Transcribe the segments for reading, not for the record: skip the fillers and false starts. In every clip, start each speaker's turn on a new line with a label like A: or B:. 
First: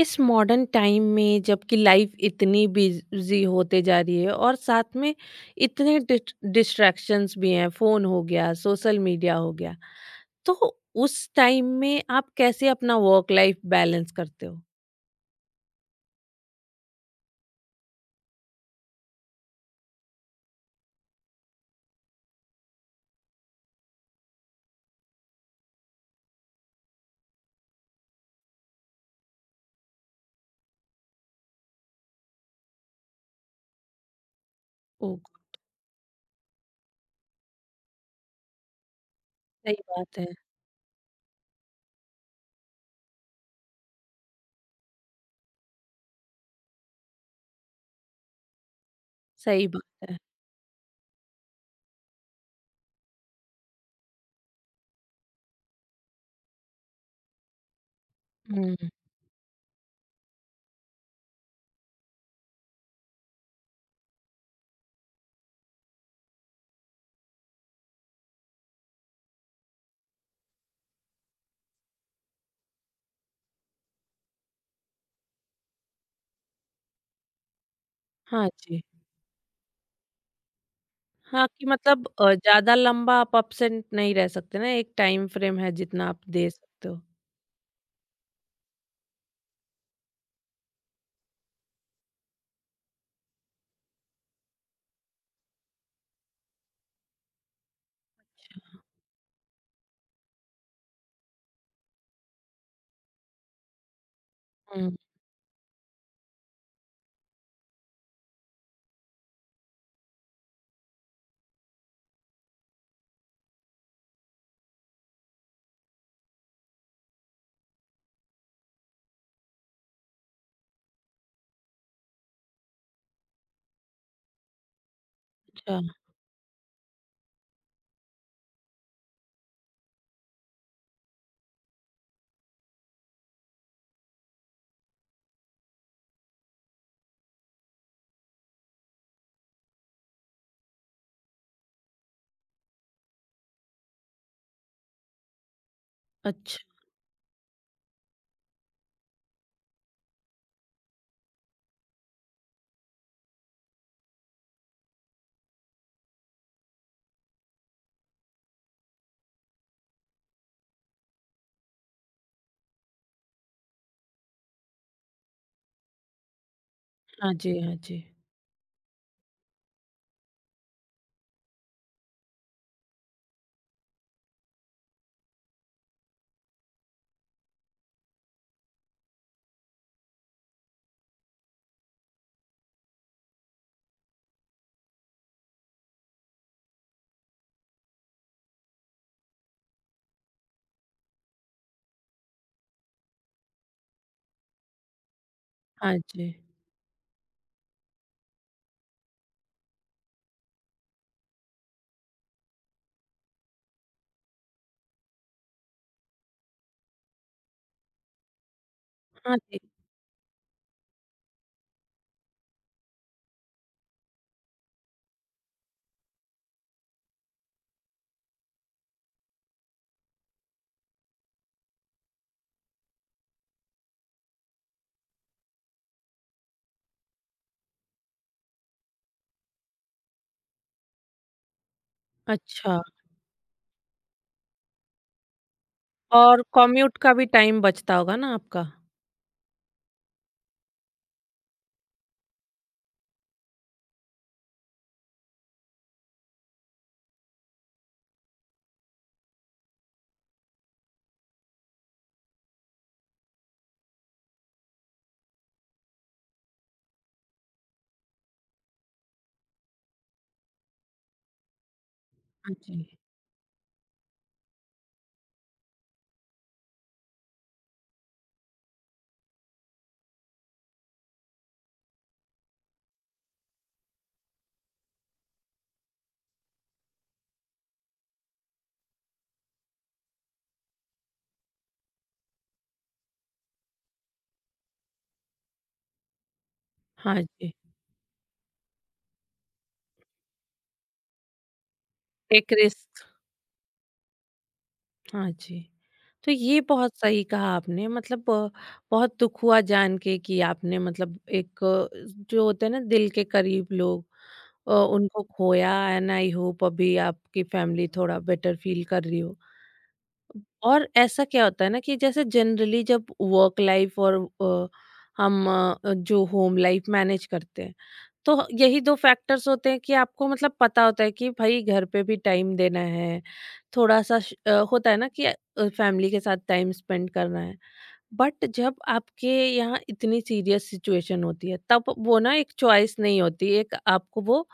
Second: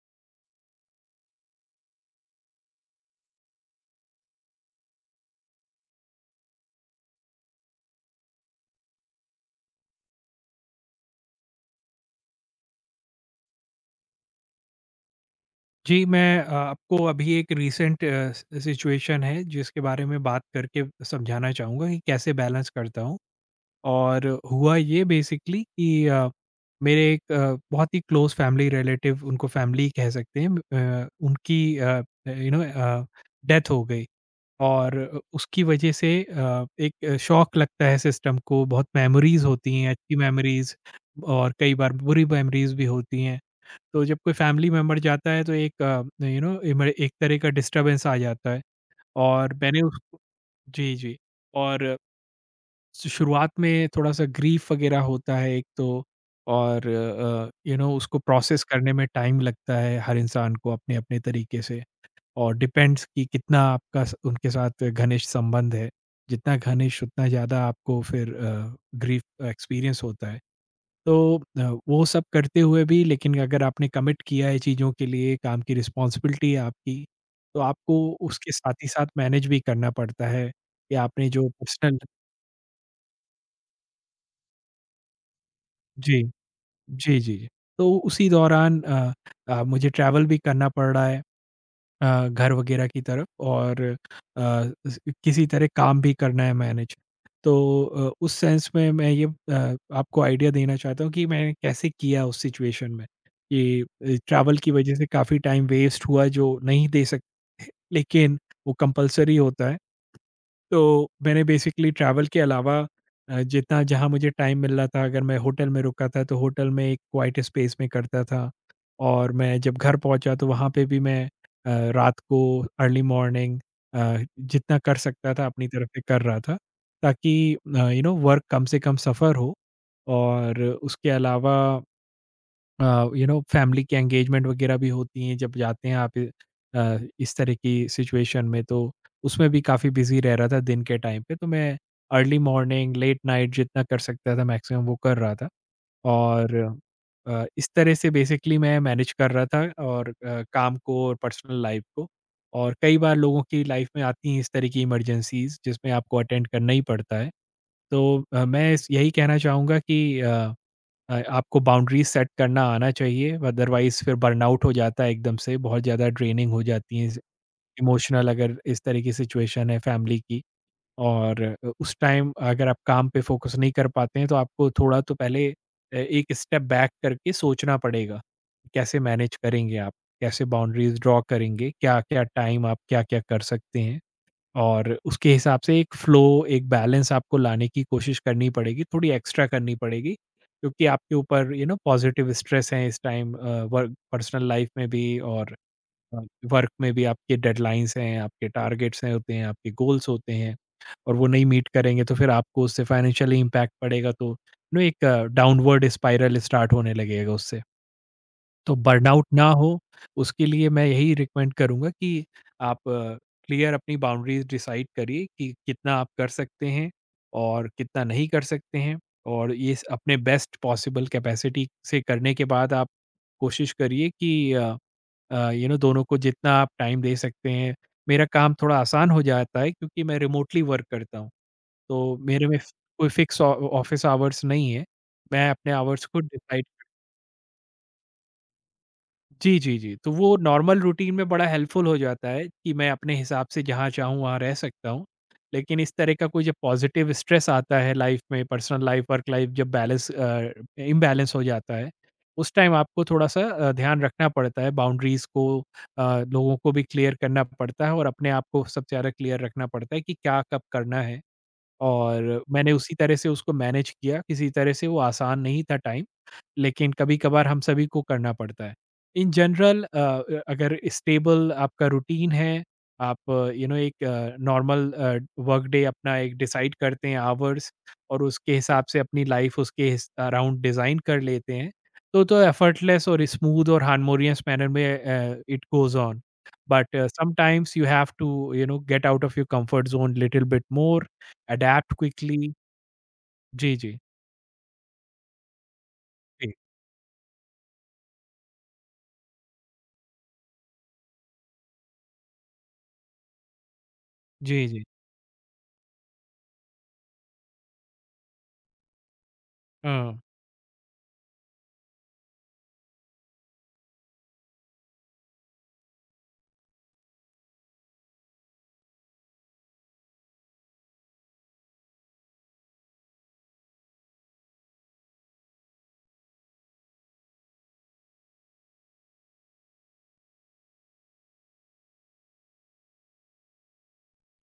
A: इस modern time में जबकि लाइफ इतनी बिजी होते जा रही है और साथ में इतने डिस्ट्रैक्शंस भी हैं, फोन हो गया, सोशल मीडिया हो गया, तो उस टाइम में आप कैसे अपना वर्क लाइफ बैलेंस करते हो?
B: जी, मैं आपको अभी एक रीसेंट सि सिचुएशन है जिसके बारे में बात करके समझाना चाहूँगा कि कैसे बैलेंस करता हूँ। और हुआ ये बेसिकली कि मेरे एक बहुत ही क्लोज़ फैमिली रिलेटिव उनको फैमिली कह सकते हैं उनकी यू नो अ, डेथ हो गई। और
A: ओ,
B: उसकी वजह से एक शॉक लगता है सिस्टम को, बहुत मेमोरीज़ होती
A: सही
B: हैं, अच्छी
A: बात है।
B: मेमोरीज़ और कई बार बुरी मेमोरीज़ भी होती हैं। तो जब कोई फैमिली मेंबर जाता है तो एक एक तरह का डिस्टरबेंस आ जाता है और
A: सही
B: मैंने
A: बात है।
B: उसको। जी, जी। और शुरुआत में थोड़ा सा ग्रीफ वगैरह होता है एक तो, और उसको प्रोसेस
A: हम्म।
B: करने में टाइम लगता है हर इंसान को अपने अपने तरीके से। और डिपेंड्स कि कितना आपका उनके साथ घनिष्ठ संबंध है, जितना घनिष्ठ उतना ज़्यादा आपको फिर ग्रीफ एक्सपीरियंस होता है। तो वो सब करते हुए भी, लेकिन अगर आपने कमिट किया है चीज़ों के लिए, काम की रिस्पॉन्सिबिलिटी है आपकी, तो आपको
A: हाँ
B: उसके साथ
A: जी।
B: ही साथ मैनेज भी करना पड़ता है कि आपने
A: हाँ
B: जो
A: कि
B: पर्सनल।
A: मतलब ज्यादा लंबा आप अपसेंट नहीं रह सकते ना, एक टाइम फ्रेम है जितना आप
B: जी,
A: दे सकते हो।
B: जी, जी। जी। तो उसी दौरान मुझे ट्रैवल भी करना पड़ रहा है। घर वगैरह की तरफ और स किसी तरह काम भी करना है मैनेज। तो उस सेंस में मैं ये आपको आइडिया देना चाहता हूँ कि मैंने कैसे किया उस सिचुएशन में, कि ट्रैवल की वजह
A: हम्म।
B: से काफ़ी टाइम वेस्ट हुआ जो नहीं दे सकते, लेकिन वो कंपल्सरी होता है। तो मैंने बेसिकली ट्रैवल के अलावा जितना जहाँ मुझे टाइम मिल रहा था, अगर मैं होटल में रुका था तो होटल में एक क्वाइट स्पेस में करता था, और मैं जब घर पहुँचा तो वहाँ पे भी मैं रात को, अर्ली मॉर्निंग जितना कर सकता था अपनी
A: अच्छा।
B: तरफ से कर रहा था, ताकि वर्क कम से कम सफ़र हो। और उसके अलावा फैमिली की एंगेजमेंट वगैरह भी होती हैं जब जाते हैं आप इस तरह की सिचुएशन में, तो उसमें भी काफ़ी बिजी रह रहा था दिन के टाइम पे, तो मैं अर्ली मॉर्निंग, लेट नाइट जितना कर सकता था मैक्सिमम वो कर रहा था। और
A: अच्छा।
B: इस तरह से बेसिकली मैं मैनेज कर रहा था और काम को और पर्सनल लाइफ को। और कई बार लोगों की लाइफ में आती हैं इस तरह की इमरजेंसीज जिसमें आपको अटेंड करना ही पड़ता है। तो मैं यही कहना चाहूँगा कि आपको बाउंड्रीज सेट करना आना चाहिए, अदरवाइज फिर बर्नआउट हो जाता है एकदम से, बहुत ज़्यादा ड्रेनिंग हो जाती है
A: हाँ जी, हाँ जी।
B: इमोशनल, अगर इस तरह की सिचुएशन है फैमिली की। और उस टाइम अगर आप काम पे फोकस नहीं कर पाते हैं, तो आपको थोड़ा तो पहले एक स्टेप बैक करके सोचना पड़ेगा कैसे मैनेज करेंगे आप, कैसे बाउंड्रीज ड्रॉ करेंगे, क्या क्या टाइम आप क्या क्या कर सकते हैं। और उसके हिसाब से एक फ़्लो, एक बैलेंस आपको लाने की कोशिश करनी पड़ेगी, थोड़ी एक्स्ट्रा करनी पड़ेगी, क्योंकि आपके ऊपर पॉज़िटिव स्ट्रेस है इस टाइम वर्क, पर्सनल लाइफ़ में भी, और
A: हाँ
B: अ,
A: जी,
B: वर्क में भी आपके डेडलाइन्स हैं, आपके टारगेट्स हैं होते हैं, आपके गोल्स होते हैं, और वो नहीं मीट करेंगे तो फिर आपको उससे फ़ाइनेंशियली इम्पैक्ट पड़ेगा, तो एक डाउनवर्ड स्पाइरल स्टार्ट होने लगेगा उससे। तो बर्नआउट
A: हाँ
B: ना
A: जी।
B: हो, उसके लिए मैं यही रिकमेंड करूँगा कि आप क्लियर अपनी बाउंड्रीज़ डिसाइड करिए, कि कितना आप कर सकते हैं और कितना नहीं कर सकते हैं, और ये स अपने बेस्ट पॉसिबल कैपेसिटी से करने के बाद आप कोशिश करिए कि दोनों को जितना आप टाइम दे सकते हैं। मेरा काम थोड़ा आसान हो जाता है क्योंकि मैं रिमोटली वर्क करता हूँ, तो मेरे में फ़
A: अच्छा।
B: कोई फिक्स ऑ ऑफ़िस आवर्स नहीं है। मैं अपने आवर्स खुद
A: और
B: डिसाइड।
A: कॉम्यूट का भी टाइम बचता होगा ना आपका?
B: जी, जी, जी। तो वो नॉर्मल रूटीन में बड़ा हेल्पफुल हो जाता है कि मैं अपने हिसाब से जहाँ चाहूँ वहाँ रह सकता हूँ। लेकिन इस तरह का कोई जब पॉज़िटिव स्ट्रेस आता है लाइफ़ में, पर्सनल लाइफ़, वर्क लाइफ़ जब बैलेंस इम्बैलेंस हो जाता है, उस टाइम आपको थोड़ा-सा ध्यान रखना पड़ता है। बाउंड्रीज़ को अ, लोगों को भी क्लियर करना पड़ता है और अपने आप को सबसे ज़्यादा क्लियर रखना पड़ता है कि क्या कब करना है। और
A: हाँ
B: मैंने
A: जी।
B: उसी तरह से उसको मैनेज किया, किसी तरह से, वो आसान नहीं था टाइम। लेकिन कभी-कभार हम सभी को करना पड़ता है। इन जनरल अगर स्टेबल आपका रूटीन है, आप एक नॉर्मल वर्क डे अपना एक डिसाइड करते हैं आवर्स, और उसके हिसाब से अपनी लाइफ उसके हिस अराउंड डिज़ाइन कर लेते हैं, तो एफर्टलेस और स्मूथ और हार्मोनियस मैनर में इट गोज़ ऑन। बट
A: हाँ जी,
B: sometimes you have to get out of your comfort zone little bit more, adapt quickly.
A: Take risk.
B: जी, जी।
A: हाँ जी। तो
B: जी,
A: ये बहुत सही कहा आपने, मतलब बहुत दुःख हुआ जान के कि आपने मतलब एक जो होते हैं ना दिल के करीब लोग,
B: जी, जी।
A: उनको खोया, एंड आई होप अभी आपकी फैमिली थोड़ा बेटर फ़ील कर रही हो।
B: हाँ।
A: और ऐसा क्या होता है ना कि जैसे जनरली जब वर्क लाइफ और अ, हम जो होम लाइफ मैनेज करते हैं, तो यही दो फैक्टर्स होते हैं कि आपको मतलब पता होता है कि भाई घर पे भी टाइम देना है, थोड़ा सा होता है ना कि फैमिली के साथ टाइम स्पेंड करना है। बट जब आपके यहाँ इतनी सीरियस सिचुएशन होती है, तब वो ना एक चॉइस नहीं होती, एक आपको वो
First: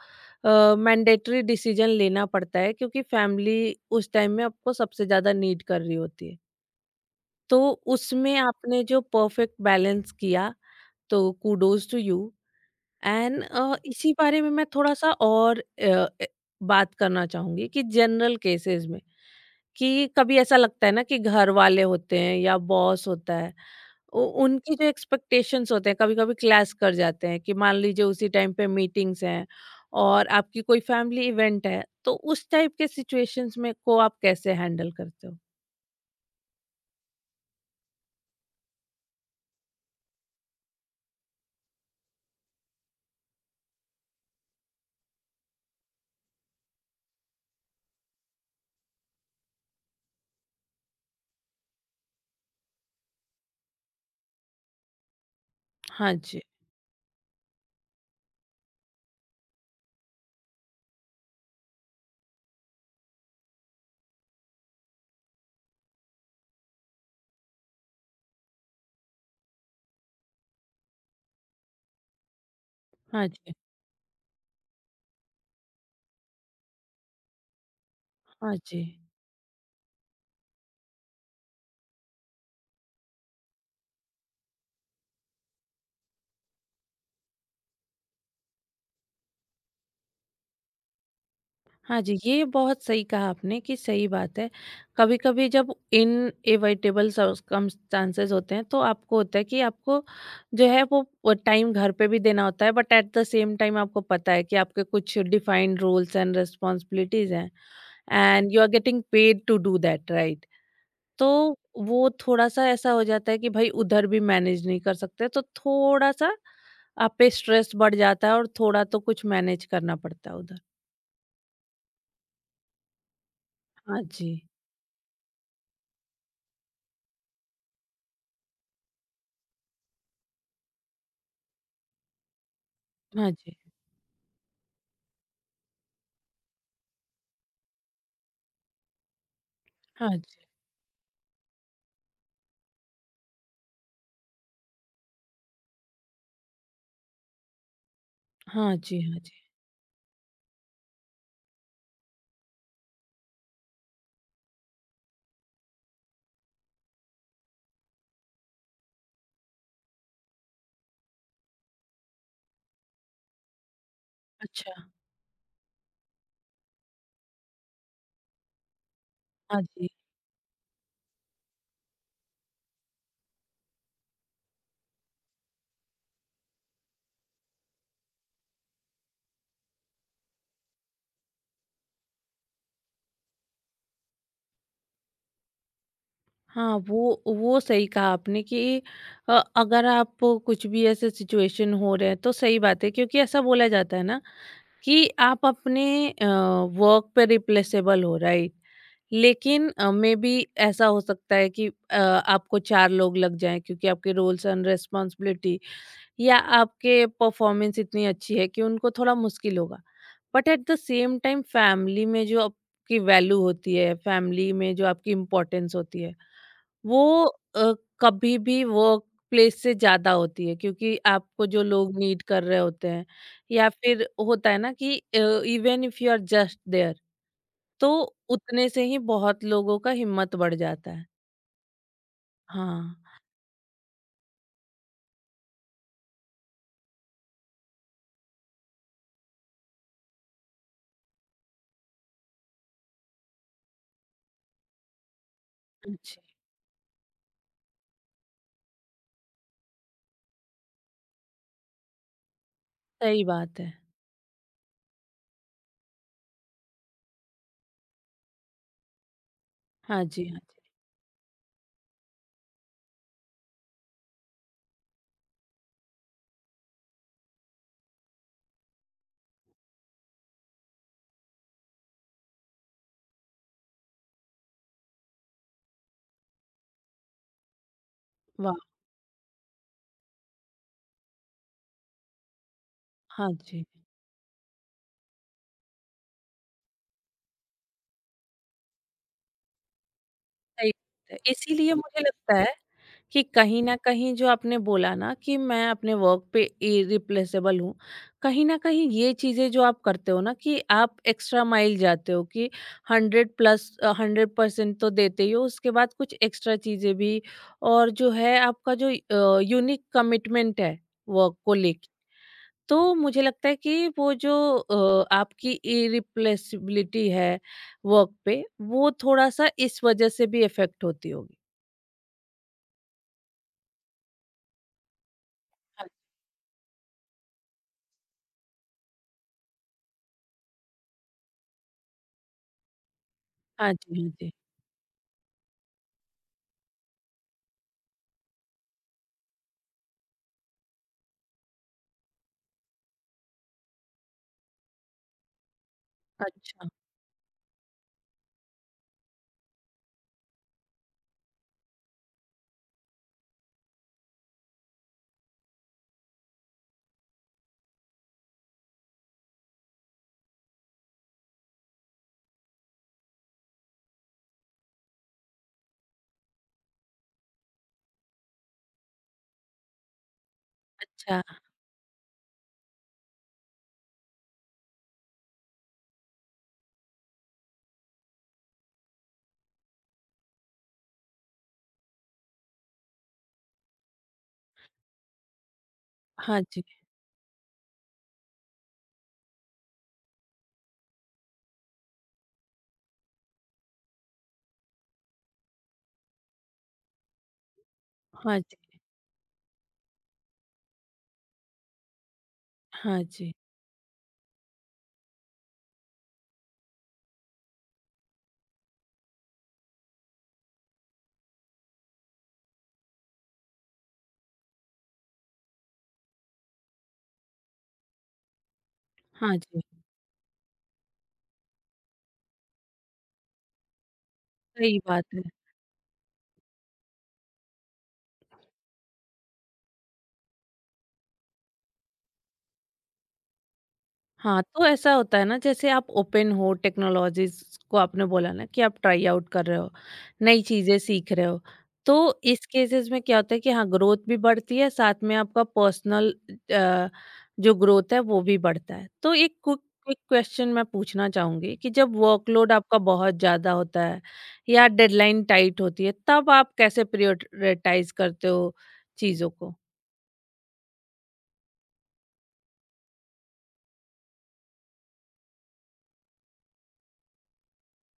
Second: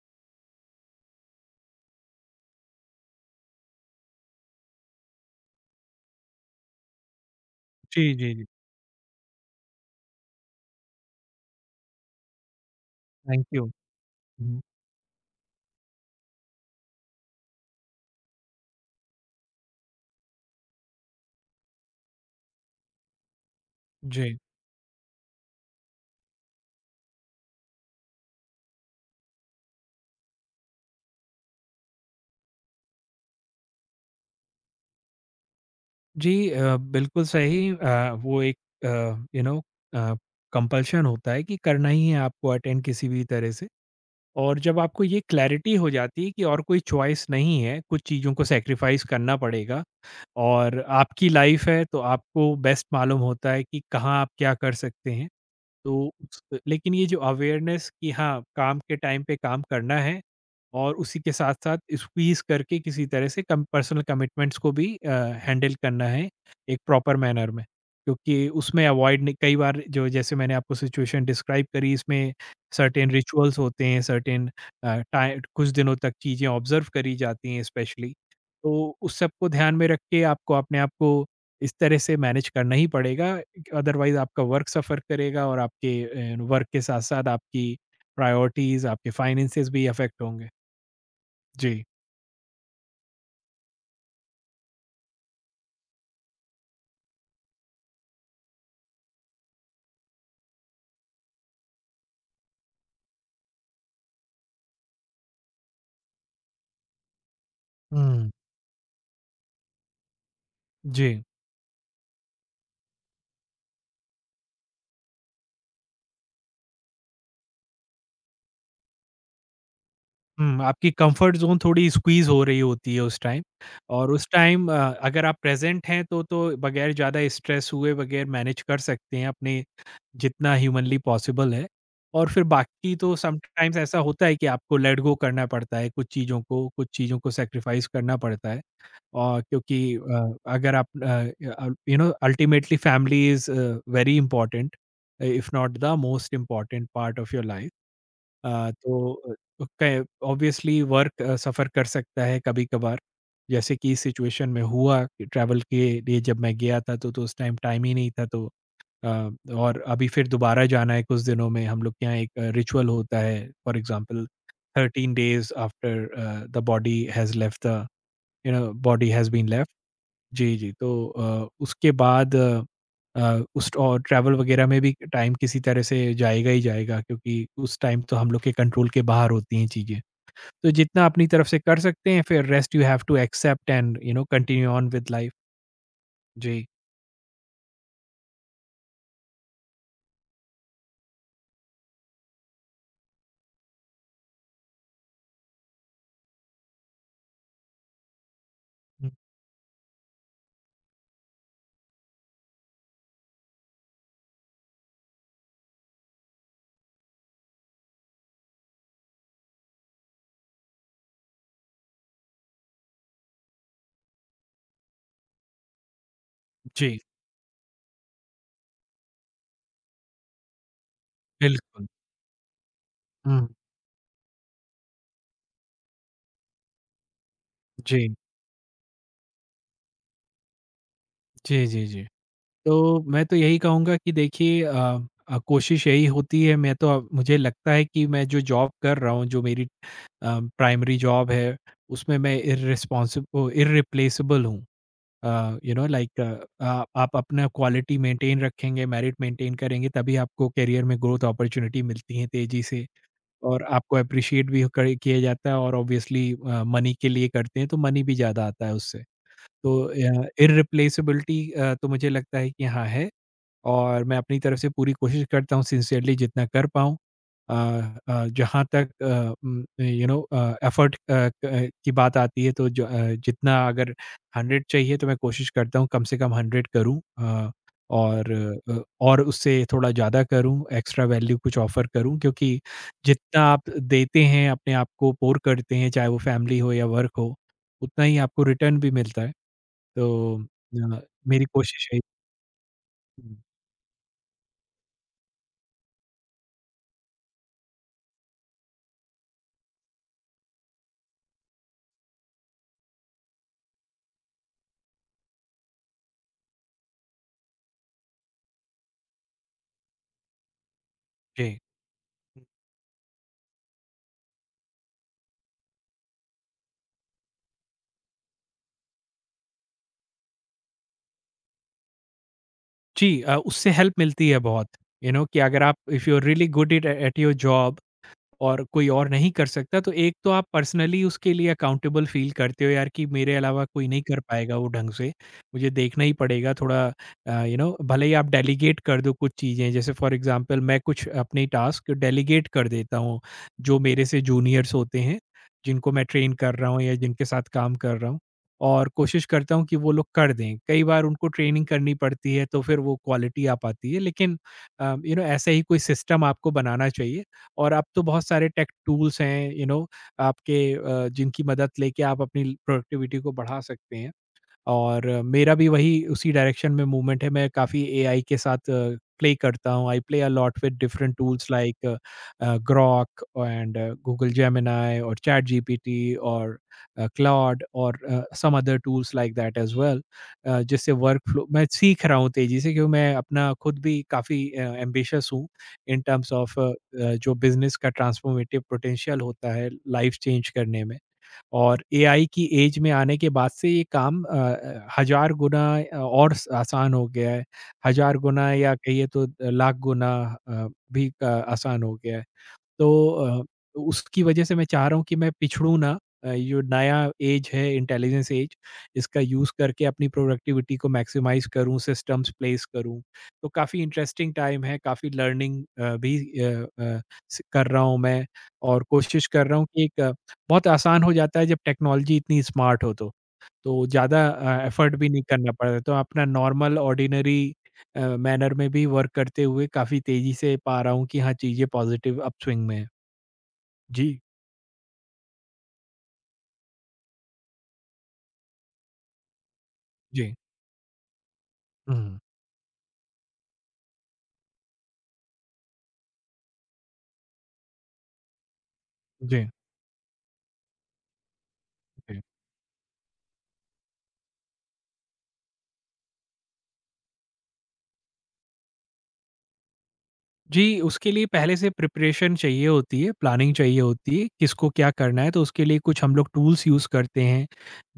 A: मैंडेटरी डिसीजन लेना पड़ता है क्योंकि फैमिली उस टाइम में आपको सबसे ज्यादा नीड कर रही होती है। तो
B: जी, जी,
A: उसमें
B: जी।
A: आपने जो परफेक्ट बैलेंस किया, तो kudos to you and
B: thank you.
A: इसी बारे में
B: हुँ।
A: मैं थोड़ा सा और बात करना चाहूंगी कि जनरल केसेस में कि कभी ऐसा लगता है ना कि घर वाले होते हैं या बॉस होता है, उ
B: जी।
A: उनकी जो एक्सपेक्टेशंस होते हैं कभी-कभी क्लैश कर जाते हैं, कि मान लीजिए उसी टाइम पे मीटिंग्स हैं और आपकी कोई फैमिली इवेंट है, तो उस टाइप के सिचुएशंस में को आप कैसे हैंडल करते हो?
B: जी, बिल्कुल सही, वो एक uh, you know uh, compulsion होता है कि करना ही है आपको अटेंड किसी भी तरह से। और जब आपको ये क्लैरिटी हो जाती है कि और कोई चॉइस नहीं है, कुछ चीज़ों को सैक्रिफाइस करना पड़ेगा, और आपकी लाइफ़ है तो आपको बेस्ट मालूम होता है कि कहाँ आप क्या कर सकते हैं। तो
A: हाँ जी,
B: उस, लेकिन ये जो अवेयरनेस कि हाँ, काम के टाइम पे काम करना है, और उसी के साथ-साथ स्क्वीज़ करके किसी तरह से कम पर्सनल कमिटमेंट्स को भी हैंडल करना है एक प्रॉपर मैनर में। क्योंकि उसमें अवॉइड नहीं, कई बार जो जैसे मैंने आपको सिचुएशन डिस्क्राइब करी, इसमें सर्टेन
A: हाँ जी,
B: रिचुअल्स होते हैं, सर्टेन टाइ कुछ दिनों तक चीज़ें ऑब्ज़र्व करी जाती हैं स्पेशली।
A: हाँ जी।
B: तो उस सब को ध्यान में रख के आपको अपने आप को इस तरह से मैनेज करना ही पड़ेगा, अदरवाइज आपका वर्क सफ़र करेगा और आपके वर्क के साथ-साथ आपकी प्रायोरिटीज़, आपके फाइनेंसेस भी अफ़ेक्ट होंगे। जी।
A: हाँ जी, ये बहुत सही कहा आपने कि सही बात है। कभी-कभी जब इनएविटेबल सर्कमस्टेंसेस होते हैं, तो आपको होता है कि आपको जो है वो टाइम घर पे भी देना होता है, but at the same time आपको पता है कि आपके कुछ डिफाइंड रूल्स एंड रिस्पॉन्सिबिलिटीज़ हैं।
B: Hmm.
A: And you are getting paid to do that, right.
B: जी।
A: तो वो थोड़ा सा ऐसा हो जाता है कि भाई उधर भी मैनेज नहीं कर सकते, तो थोड़ा सा आप पे स्ट्रेस बढ़ जाता है और थोड़ा तो कुछ मैनेज करना पड़ता है उधर।
B: हुँ, आपकी कम्फ़र्ट ज़ोन थोड़ी स्क्वीज़ हो रही होती है उस टाइम।
A: हाँ
B: और उस
A: जी,
B: टाइम अगर आप प्रेज़ेंट हैं तो बगैर ज़्यादा स्ट्रेस हुए, बगैर मैनेज कर सकते हैं अपने, जितना ह्यूमनली पॉसिबल है। और फिर बाकी तो
A: हाँ जी।
B: समटाइम्स ऐसा होता है कि आपको लेट गो करना पड़ता है कुछ चीज़ों को सैक्रिफ़ाइस करना पड़ता है। और क्योंकि
A: हाँ जी,
B: अगर आप ultimately family is very important, if not the most important part of your life.
A: हाँ जी।
B: तो
A: हाँ जी।
B: क ऑब्वियसली वर्क सफ़र कर सकता है कभी-कभार, जैसे कि इस सिचुएशन में हुआ कि ट्रैवल के लिए जब मैं गया था तो उस टाइम टाइम ही नहीं था, तो अ, और अभी फिर दोबारा जाना है कुछ दिनों में, हम लोग के यहाँ एक रिचुअल होता है फॉर एग्ज़ाम्पल,
A: अच्छा।
B: 13 days after the body has left the body has been
A: हाँ
B: लेफ्ट।
A: जी।
B: जी, जी। तो उसके बाद उस, और ट्रैवल वगैरह में भी टाइम किसी तरह से जाएगा ही जाएगा, क्योंकि उस टाइम तो हम लोग के कंट्रोल के बाहर होती हैं चीज़ें। तो जितना अपनी तरफ से कर सकते हैं, फिर rest you have to accept and continue on with life. जी।
A: हाँ, वो सही कहा आपने कि अगर आप कुछ भी ऐसे सिचुएशन हो रहे हैं, तो सही बात है क्योंकि ऐसा बोला जाता है ना कि आप अपने वर्क पे रिप्लेसेबल हो, राइट।
B: हुँ,
A: लेकिन मे बी ऐसा हो सकता है कि आपको 4 लोग लग जाएँ, क्योंकि आपके रोल्स एंड रिस्पॉन्सिबिलिटी या आपके परफॉर्मेंस इतनी अच्छी है कि उनको थोड़ा मुश्किल होगा। But at the same time family में जो आपकी वैल्यू होती है, फैमिली में जो आपकी इम्पोर्टेंस होती है,
B: जी,
A: वो अ, कभी भी वर्क प्लेस से ज़्यादा होती है, क्योंकि आपको जो
B: बिल्कुल।
A: लोग नीड कर रहे होते हैं।
B: हुँ,
A: या फिर होता है ना कि even if you are just there, तो
B: जी।
A: उतने से ही बहुत लोगों का हिम्मत बढ़ जाता है।
B: जी, जी, जी।
A: हाँ,
B: तो मैं तो यही कहूँगा कि देखिए, कोशिश यही होती है। मैं तो अब मुझे लगता है कि मैं जो जॉब कर रहा हूँ, जो मेरी प्राइमरी जॉब है, उसमें मैं इर्रेस्पॉन्सिब ओ इर्रिप्लेसेबल हूँ।
A: जी।
B: लाइक, आप अपना क्वालिटी मेंटेन रखेंगे, मेरिट मेंटेन करेंगे, तभी आपको करियर में ग्रोथ अपॉर्च्युनिटी मिलती है तेज़ी से,
A: सही बात
B: और
A: है।
B: आपको एप्रिशिएट भी करे किया जाता है, और ऑब्वियसली मनी के लिए करते हैं, तो मनी भी ज़्यादा आता है उससे। तो
A: हाँ जी, हाँ जी।
B: इर्रिप्लेसेबिलिटी, तो मुझे लगता है कि हाँ है। और मैं अपनी तरफ से पूरी कोशिश करता हूँ सिंसियरली जितना कर पाऊँ। अ जहाँ तक एफर्ट क की बात आती है, तो जितना अगर 100 चाहिए तो मैं कोशिश करता हूँ कम से कम 100 करूँ और
A: वाह!
B: और उससे थोड़ा ज़्यादा करूँ, एक्स्ट्रा वैल्यू कुछ ऑफ़र करूँ, क्योंकि
A: हाँ
B: जितना
A: जी,
B: आप देते हैं, अपने आप को पोर करते हैं, चाहे वो फैमिली हो या वर्क हो, उतना ही आपको रिटर्न भी मिलता है। तो
A: सही
B: अ,
A: बात है।
B: मेरी
A: इसीलिए
B: कोशिश है।
A: मुझे लगता है कि
B: हुँ,
A: कहीं न कहीं जो आपने बोला ना कि मैं अपने वर्क पे इरिप्लेसेबल हूँ, कहीं न कहीं ये चीज़ें जो आप करते हो ना कि आप एक्स्ट्रा माइल जाते हो, कि 100 प्लस 100% तो देते ही हो, उसके बाद कुछ एक्स्ट्रा चीज़ें भी, और जो है आपका जो यूनिक कमिटमेंट है वर्क को
B: जी।
A: लेके, तो मुझे लगता है कि वो जो आपकी इरिप्लेसिबिलिटी है वर्क पे, वो थोड़ा-सा इस वजह से भी इफ़ेक्ट होती होगी।
B: जी, उससे हेल्प मिलती है बहुत। यू you नो know, कि अगर आप,
A: हाँ।
B: If you are really good at at your job, और कोई और नहीं कर सकता, तो एक तो आप पर्सनली उसके लिए अकाउंटेबल फ़ील करते हो, यार कि मेरे अलावा
A: हाँ
B: कोई
A: जी,
B: नहीं
A: हाँ
B: कर
A: जी।
B: पाएगा वो ढंग से, मुझे देखना ही पड़ेगा थोड़ा, भले ही आप डेलीगेट कर दो कुछ चीज़ें, जैसे फॉर एग्ज़ाम्पल मैं कुछ अपने टास्क डेलीगेट कर देता हूँ, जो मेरे से जूनियर्स होते हैं, जिनको मैं ट्रेन कर
A: अच्छा,
B: रहा हूँ या जिनके साथ काम कर रहा हूँ और कोशिश करता हूँ कि वो लोग कर दें। कई बार उनको ट्रेनिंग करनी पड़ती है, तो फिर वो क्वालिटी आ पाती है, लेकिन यू नो ऐसा ही कोई सिस्टम आपको बनाना चाहिए। और अब तो बहुत सारे टेक टूल्स हैं यू नो आपके जिनकी मदद लेके आप अपनी प्रोडक्टिविटी को बढ़ा सकते हैं। और मेरा भी वही उसी डायरेक्शन में मूवमेंट है। मैं काफ़ी एआई के साथ प्ले करता हूँ। I play a lot with different
A: अच्छा।
B: Tools like Grok and Google Gemini और चैटजीपीटी और क्लॉड और some other tools like that as well, जिससे वर्क फ्लो मैं सीख रहा हूँ तेज़ी से, क्योंकि मैं अपना खुद भी काफ़ी एम्बिशियस हूँ इन टर्म्स
A: हाँ
B: ऑफ
A: जी,
B: जो बिज़नेस का ट्रांसफॉर्मेटिव पोटेंशियल होता है लाइफ़ चेंज करने में। और एआई की एज में आने के बाद से ये काम हज़ार गुना और स आसान हो गया है। हज़ार
A: हाँ
B: गुना
A: जी,
B: या कहिए तो लाख गुना अ, भी आसान हो गया है। तो
A: हाँ जी,
B: अ, उसकी वजह से मैं चाह रहा हूँ कि मैं पिछड़ूँ ना जो नया ऐज है, इंटेलिजेंस ऐज, इसका यूज़ करके अपनी प्रोडक्टिविटी को मैक्सिमाइज़ करूँ, सिस्टम्स प्लेस करूँ। तो काफ़ी इंटरेस्टिंग टाइम है, काफ़ी लर्निंग भी स कर रहा हूँ मैं और कोशिश
A: हाँ
B: कर रहा
A: जी।
B: हूँ कि एक बहुत आसान हो जाता है जब टेक्नोलॉजी इतनी स्मार्ट हो तो। तो ज़्यादा
A: सही
B: एफर्ट
A: बात
B: भी
A: है।
B: नहीं करना पड़ता है, तो अपना नॉर्मल ऑर्डिनरी मैनर में भी वर्क करते हुए काफ़ी तेज़ी से पा रहा हूँ कि हाँ, चीज़ें पॉज़िटिव अपस्विंग में हैं। जी।
A: हाँ, तो ऐसा होता है ना जैसे आप ओपन हो टेक्नोलॉजीज़ को, आपने बोला ना कि आप ट्राई आउट कर रहे हो,
B: जी।
A: नई चीज़ें सीख रहे हो।
B: हुँ, हुँ।
A: तो इस केसेस में क्या होता है कि हाँ, ग्रोथ भी बढ़ती है, साथ में आपका पर्सनल अ, जो ग्रोथ है वो भी बढ़ता है। तो एक
B: जी,
A: क्विक क्विक क्वेश्चन मैं पूछना चाहूँगी कि जब
B: जी।
A: वर्कलोड आपका बहुत ज़्यादा होता है या डेडलाइन टाइट होती है, तब आप कैसे प्रायोरिटाइज़ करते हो चीज़ों को?
B: जी, उसके लिए पहले से प्रिपरेशन चाहिए होती है, प्लानिंग चाहिए होती है, किसको क्या करना है, तो उसके लिए कुछ हम लोग टूल्स यूज़ करते हैं।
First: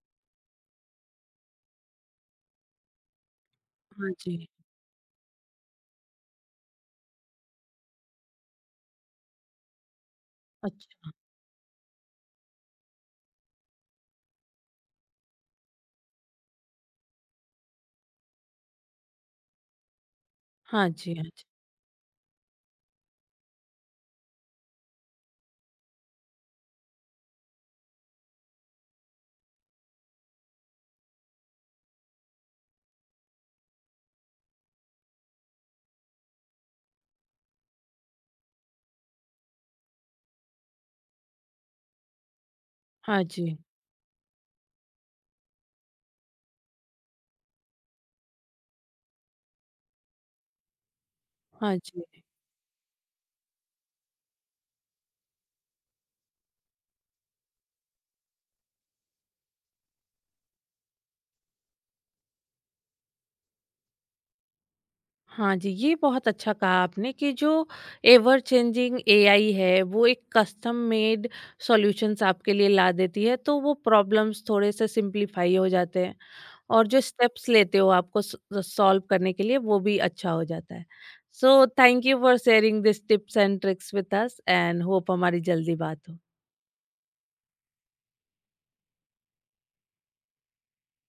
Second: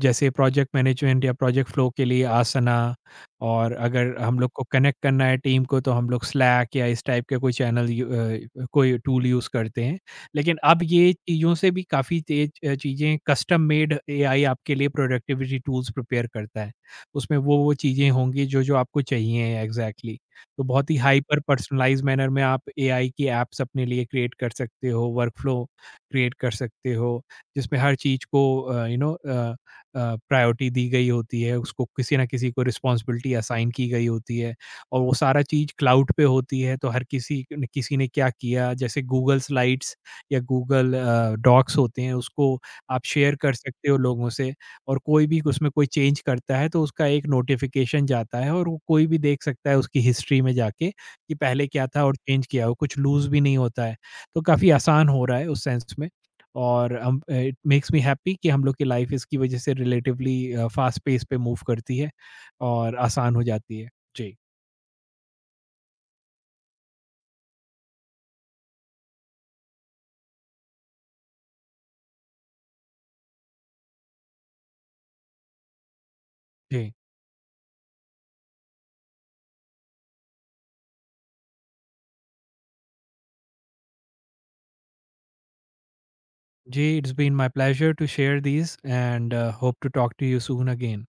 B: जैसे प्रोजेक्ट मैनेजमेंट या प्रोजेक्ट फ्लो के लिए आसना, और
A: हाँ
B: अगर हम
A: जी।
B: लोग को कनेक्ट करना है टीम को तो हम लोग स्लैक या इस टाइप के कोई चैनल यू कोई टूल यूज़ करते हैं। लेकिन अब
A: अच्छा।
B: ये चीज़ों से भी काफ़ी तेज चीज़ें कस्टम मेड एआई आपके लिए प्रोडक्टिविटी टूल्स प्रिपेयर करता है। उसमें वो-वो चीज़ें होंगी जो-जो आपको चाहिए एग्ज़ैक्टली। तो
A: हाँ
B: बहुत ही
A: जी, हाँ
B: हाइपर
A: जी।
B: पर्सनलाइज्ड मैनर में आप एआई की ऐप्स अपने लिए क्रिएट कर सकते हो, वर्कफ़्लो क्रिएट कर सकते हो, जिसमें हर चीज़ को यू नो अ, प्रायोरिटी दी गई होती है, उसको किसी न किसी को रिस्पॉन्सिबिलिटी असाइन की गई होती है और वो सारा चीज़ क्लाउड पे होती है, तो हर किसी न किसी ने क्या किया, जैसे गूगल स्लाइड्स या गूगल डॉक्स होते हैं, उसको आप
A: हाँ
B: शेयर कर
A: जी,
B: सकते हो लोगों से और कोई भी उसमें कोई चेंज करता है तो उसका एक नोटिफिकेशन जाता है और वो कोई भी देख सकता है उसकी हिस्ट्री में जाके कि पहले
A: हाँ
B: क्या था
A: जी।
B: और चेंज किया हो, कुछ लूज़ भी नहीं होता है। तो काफ़ी आसान हो रहा है उस सेंस में और हम इट मेक्स मी हैप्पी कि हम लोग की लाइफ़ इसकी वजह से रिलेटिवली फास्ट पेस पे मूव करती है और आसान हो जाती है। जी।
A: हाँ जी, ये बहुत अच्छा कहा आपने कि जो एवर चेंजिंग एआई है, वो एक कस्टम मेड सॉल्यूशंस आपके लिए ला देती है, तो वो प्रॉब्लम्स थोड़े से सिंपलीफाई हो जाते हैं और
B: जी।
A: जो स्टेप्स लेते हो आपको स सॉल्व करने के लिए, वो भी अच्छा हो जाता है। So thank you for sharing this tips and tricks with us, and hope हमारी जल्दी बात हो।
B: जी, it's been my pleasure to share these and hope to talk to you soon again.